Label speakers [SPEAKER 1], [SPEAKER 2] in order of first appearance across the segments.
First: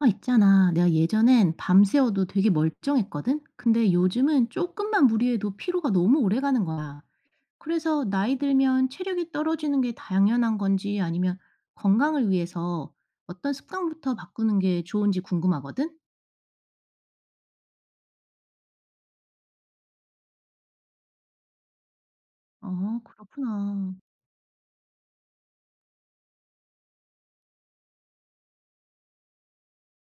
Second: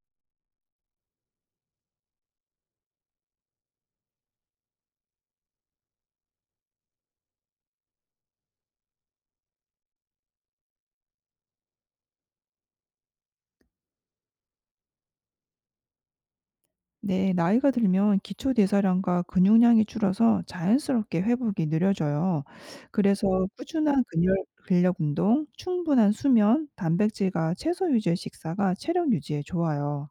[SPEAKER 1] 아, 있잖아. 내가 예전엔 밤새워도 되게 멀쩡했거든? 근데 요즘은 조금만 무리해도 피로가 너무 오래 가는 거야. 그래서 나이 들면 체력이 떨어지는 게 당연한 건지 아니면 건강을 위해서 어떤 습관부터 바꾸는 게 좋은지 궁금하거든?
[SPEAKER 2] 네, 나이가 들면 기초 대사량과 근육량이 줄어서 자연스럽게 회복이 느려져요.
[SPEAKER 1] 어,
[SPEAKER 2] 그래서
[SPEAKER 1] 그렇구나.
[SPEAKER 2] 근력 운동, 충분한 수면, 단백질과 채소 유지의 식사가 체력 유지에 좋아요.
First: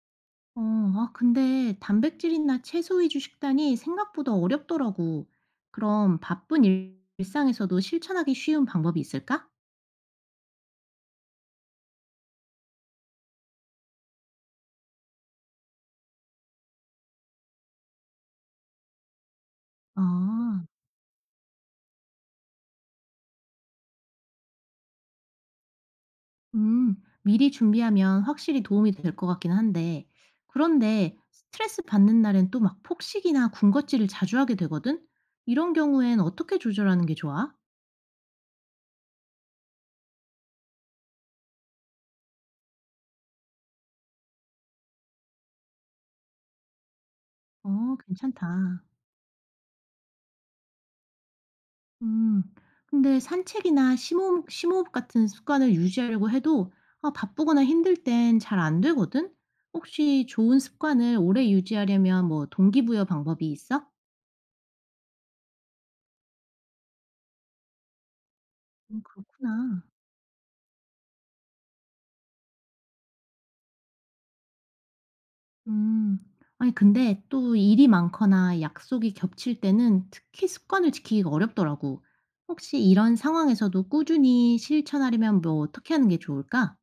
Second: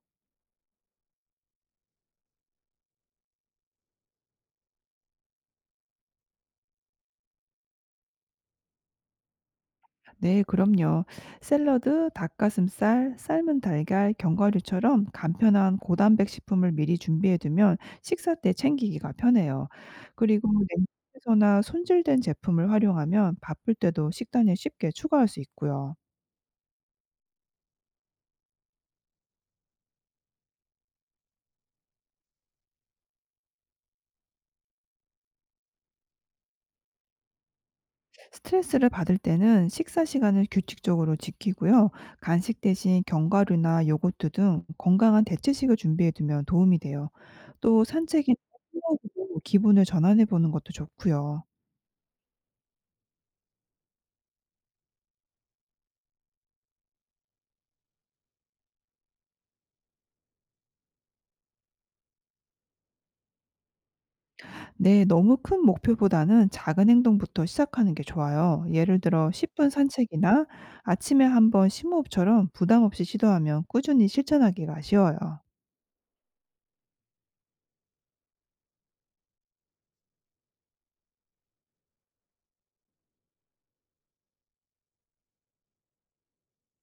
[SPEAKER 1] 어, 아, 근데 단백질이나 채소 위주 식단이 생각보다 어렵더라고. 그럼 바쁜 일상에서도 실천하기 쉬운 방법이 있을까?
[SPEAKER 2] 네, 그럼요. 샐러드, 닭가슴살, 삶은 달걀, 견과류처럼 간편한 고단백 식품을 미리 준비해두면 식사 때 챙기기가 편해요. 그리고
[SPEAKER 1] 아.
[SPEAKER 2] 냉장고에서나 손질된 제품을 활용하면 바쁠 때도 식단에 쉽게 추가할 수 있고요.
[SPEAKER 1] 음, 미리 준비하면 확실히 도움이 될 것 같긴 한데, 그런데 스트레스 받는 날엔 또 막 폭식이나 군것질을 자주 하게 되거든? 이런 경우엔 어떻게 조절하는 게 좋아?
[SPEAKER 2] 스트레스를 받을 때는 식사 시간을 규칙적으로 지키고요. 간식 대신 견과류나 요거트 등 건강한 대체식을 준비해 두면 도움이 돼요. 또
[SPEAKER 1] 어,
[SPEAKER 2] 산책이나
[SPEAKER 1] 괜찮다.
[SPEAKER 2] 운동으로 기분을 전환해 보는 것도 좋고요.
[SPEAKER 1] 음, 근데 산책이나 심호흡 같은 습관을 유지하려고 해도 아, 바쁘거나 힘들 땐 잘 안 되거든? 혹시 좋은 습관을 오래 유지하려면 뭐 동기부여 방법이 있어?
[SPEAKER 2] 네, 너무 큰 목표보다는 작은 행동부터 시작하는 게 좋아요. 예를 들어 10분
[SPEAKER 1] 그렇구나.
[SPEAKER 2] 산책이나 아침에 한번 심호흡처럼 부담 없이 시도하면 꾸준히 실천하기가 쉬워요.
[SPEAKER 1] 음. 아니 근데 또 일이 많거나 약속이 겹칠 때는 특히 습관을 지키기가 어렵더라고. 혹시 이런 상황에서도 꾸준히 실천하려면 뭐 어떻게 하는 게 좋을까?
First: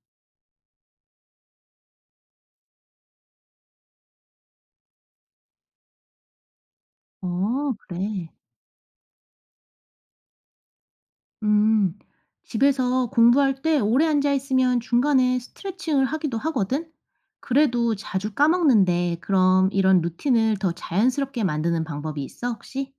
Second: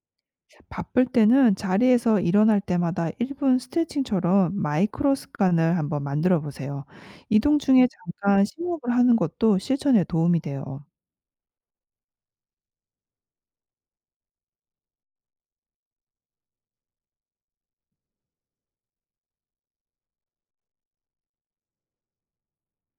[SPEAKER 2] 바쁠 때는 자리에서 일어날 때마다 1분 스트레칭처럼 마이크로 습관을 한번 만들어 보세요. 이동
[SPEAKER 1] 어,
[SPEAKER 2] 중에
[SPEAKER 1] 그래.
[SPEAKER 2] 잠깐 심호흡을 하는 것도 실천에 도움이 돼요.
[SPEAKER 1] 음. 집에서 공부할 때 오래 앉아 있으면 중간에 스트레칭을 하기도 하거든. 그래도 자주 까먹는데 그럼 이런 루틴을 더 자연스럽게 만드는 방법이 있어, 혹시?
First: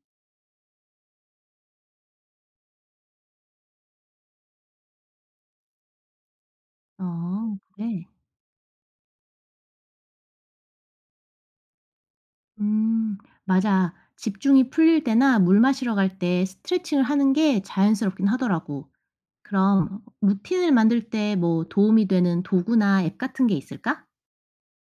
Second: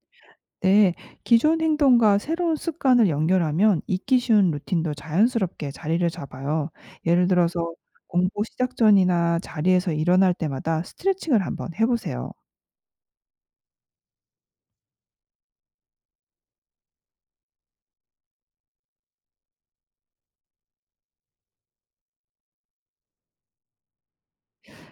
[SPEAKER 2] 네. 기존 행동과 새로운 습관을 연결하면 잊기 쉬운 루틴도 자연스럽게 자리를 잡아요. 예를
[SPEAKER 1] 어,
[SPEAKER 2] 들어서
[SPEAKER 1] 그래.
[SPEAKER 2] 공부 시작 전이나 자리에서 일어날 때마다 스트레칭을 한번 해 보세요.
[SPEAKER 1] 음, 맞아. 집중이 풀릴 때나 물 마시러 갈 때 스트레칭을 하는 게 자연스럽긴 하더라고. 그럼 루틴을 만들 때 뭐 도움이 되는 도구나 앱 같은 게 있을까?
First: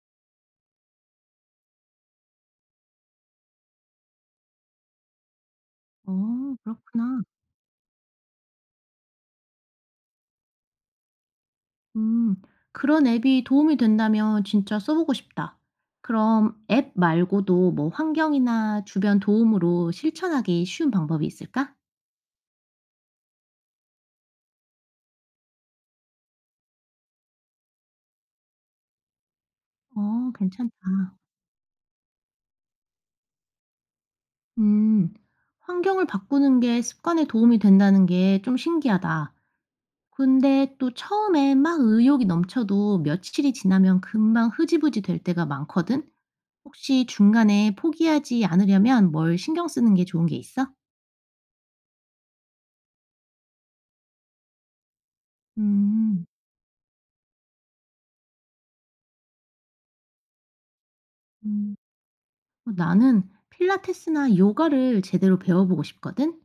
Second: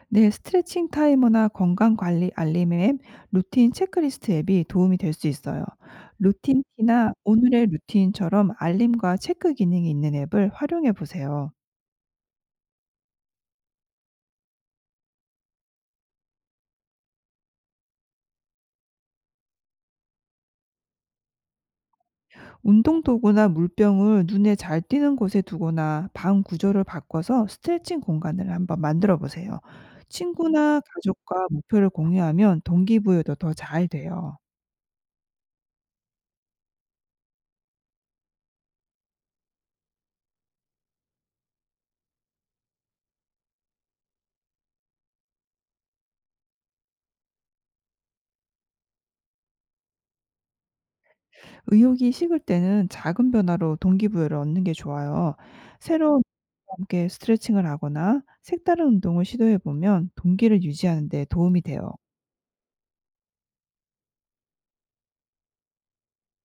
[SPEAKER 2] 네, 스트레칭 타이머나 건강 관리 알림 앱, 루틴 체크리스트 앱이 도움이 될 수 있어요.
[SPEAKER 1] 어,
[SPEAKER 2] 루틴 티나
[SPEAKER 1] 그렇구나.
[SPEAKER 2] 오늘의 루틴처럼 알림과 체크 기능이 있는 앱을 활용해 보세요.
[SPEAKER 1] 음, 그런 앱이 도움이 된다면 진짜 써보고 싶다. 그럼 앱 말고도 뭐 환경이나 주변 도움으로 실천하기 쉬운 방법이 있을까?
[SPEAKER 2] 운동 도구나 물병을 눈에 잘 띄는 곳에 두거나 방 구조를 바꿔서 스트레칭 공간을 한번 만들어 보세요.
[SPEAKER 1] 어,
[SPEAKER 2] 친구나
[SPEAKER 1] 괜찮다.
[SPEAKER 2] 가족과 목표를 공유하면 동기부여도 더 잘 돼요.
[SPEAKER 1] 음, 환경을 바꾸는 게 습관에 도움이 된다는 게 좀 신기하다. 근데 또 처음에 막 의욕이 넘쳐도 며칠이 지나면 금방 흐지부지 될 때가 많거든? 혹시 중간에 포기하지 않으려면 뭘 신경 쓰는 게 좋은 게 있어?
[SPEAKER 2] 의욕이 식을 때는 작은 변화로 동기부여를 얻는 게 좋아요. 새로운 운동
[SPEAKER 1] 음,
[SPEAKER 2] 과 함께 스트레칭을 하거나 색다른 운동을 시도해 보면 동기를 유지하는 데 도움이
[SPEAKER 1] 음.
[SPEAKER 2] 돼요.
[SPEAKER 1] 어, 나는 필라테스나 요가를 제대로 배워보고 싶거든?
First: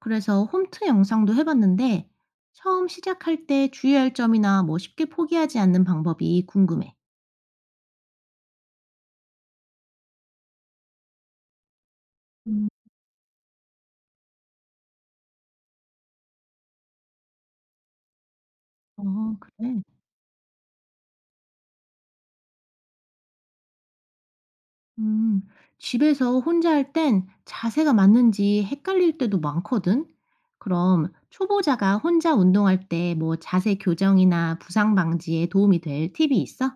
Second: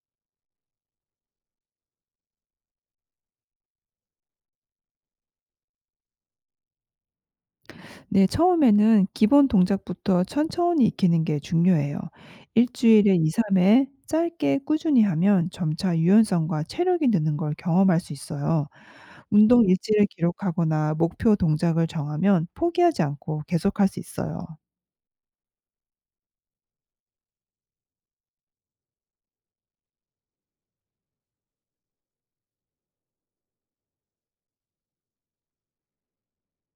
[SPEAKER 1] 그래서 홈트 영상도 해봤는데 처음 시작할 때 주의할 점이나 뭐 쉽게 포기하지 않는 방법이 궁금해.
[SPEAKER 2] 네, 처음에는 기본 동작부터 천천히 익히는 게 중요해요.
[SPEAKER 1] 음,
[SPEAKER 2] 일주일에 2, 3회 짧게 꾸준히 하면 점차 유연성과 체력이 느는 걸 경험할 수 있어요.
[SPEAKER 1] 어,
[SPEAKER 2] 운동
[SPEAKER 1] 그래.
[SPEAKER 2] 일지를 기록하거나 목표 동작을 정하면 포기하지 않고 계속할 수 있어요.
[SPEAKER 1] 음, 집에서 혼자 할 땐 자세가 맞는지 헷갈릴 때도 많거든? 그럼 초보자가 혼자 운동할 때 뭐 자세 교정이나 부상 방지에 도움이 될 팁이 있어?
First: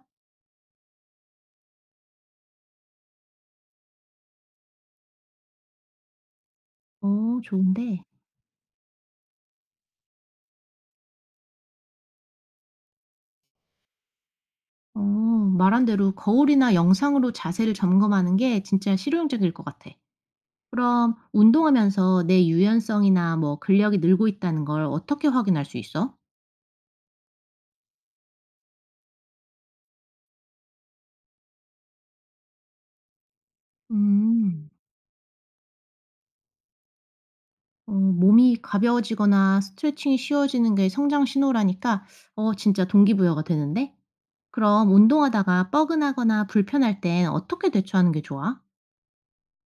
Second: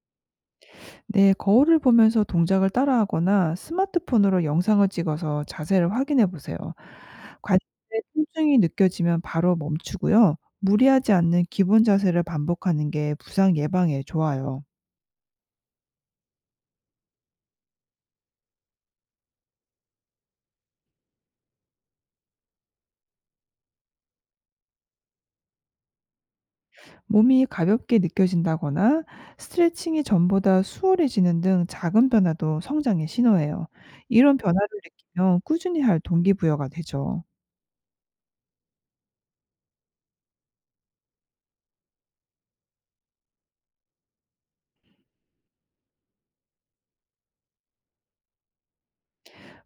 [SPEAKER 2] 네, 거울을 보면서 동작을 따라하거나 스마트폰으로 영상을 찍어서 자세를 확인해 보세요.
[SPEAKER 1] 어,
[SPEAKER 2] 관절에
[SPEAKER 1] 좋은데.
[SPEAKER 2] 통증이 느껴지면 바로 멈추고요. 무리하지 않는 기본 자세를 반복하는 게 부상 예방에 좋아요.
[SPEAKER 1] 어, 말한 대로 거울이나 영상으로 자세를 점검하는 게 진짜 실용적일 것 같아. 그럼 운동하면서 내 유연성이나 뭐 근력이 늘고 있다는 걸 어떻게 확인할 수 있어?
[SPEAKER 2] 몸이 가볍게 느껴진다거나 스트레칭이 전보다 수월해지는 등 작은 변화도 성장의 신호예요. 이런 변화를
[SPEAKER 1] 음.
[SPEAKER 2] 느끼면 꾸준히 할 동기부여가 되죠.
[SPEAKER 1] 어 몸이 가벼워지거나 스트레칭이 쉬워지는 게 성장 신호라니까 어 진짜 동기부여가 되는데? 그럼 운동하다가 뻐근하거나 불편할 땐 어떻게 대처하는 게 좋아?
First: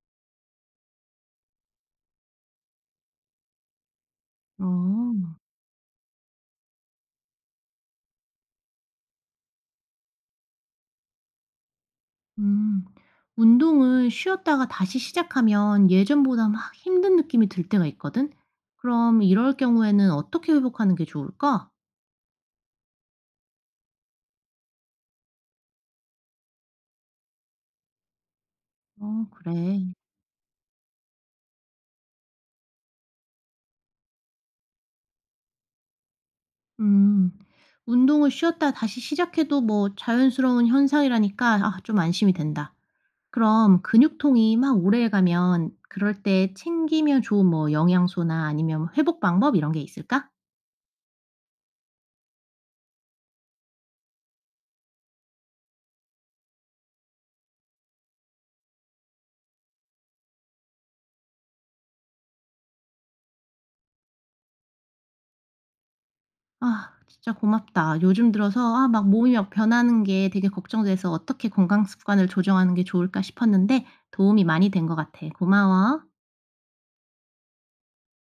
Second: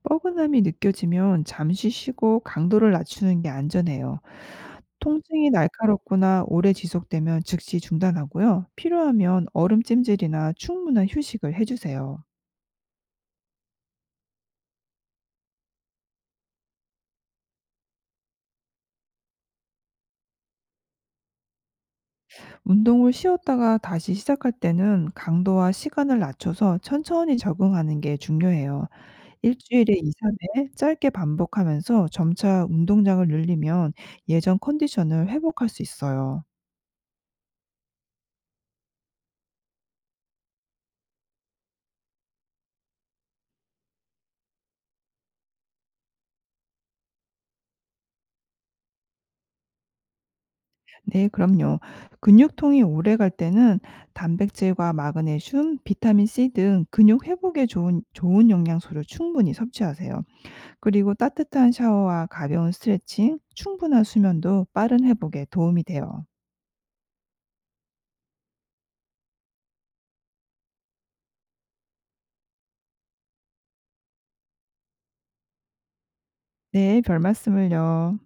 [SPEAKER 2] 뻐근함이 느껴지면 잠시 쉬고 강도를 낮추는 게 안전해요.
[SPEAKER 1] 어.
[SPEAKER 2] 통증이 날카롭거나 오래 지속되면 즉시 중단하고요. 필요하면 얼음 찜질이나 충분한 휴식을 해주세요.
[SPEAKER 1] 음. 운동을 쉬었다가 다시 시작하면 예전보다 막 힘든 느낌이 들 때가 있거든? 그럼 이럴 경우에는 어떻게 회복하는 게 좋을까?
[SPEAKER 2] 운동을 쉬었다가 다시 시작할 때는 강도와 시간을 낮춰서 천천히 적응하는 게 중요해요.
[SPEAKER 1] 어 그래.
[SPEAKER 2] 일주일에 2, 3회 짧게 반복하면서 점차 운동량을 늘리면 예전 컨디션을 회복할 수 있어요.
[SPEAKER 1] 음. 운동을 쉬었다 다시 시작해도 뭐 자연스러운 현상이라니까 아 좀 안심이 된다. 그럼 근육통이 막 오래가면 그럴 때 챙기면 좋은 뭐 영양소나 아니면 회복 방법 이런 게 있을까?
[SPEAKER 2] 네, 그럼요. 근육통이 오래갈 때는 단백질과 마그네슘, 비타민 C 등 근육 회복에 좋은 영양소를 충분히 섭취하세요. 그리고 따뜻한 샤워와 가벼운 스트레칭, 충분한 수면도 빠른 회복에 도움이 돼요.
[SPEAKER 1] 아, 진짜 고맙다. 요즘 들어서 아, 막 몸이 막 변하는 게 되게 걱정돼서 어떻게 건강 습관을 조정하는 게 좋을까 싶었는데 도움이 많이 된 것 같아. 고마워.
[SPEAKER 2] 네, 별 말씀을요.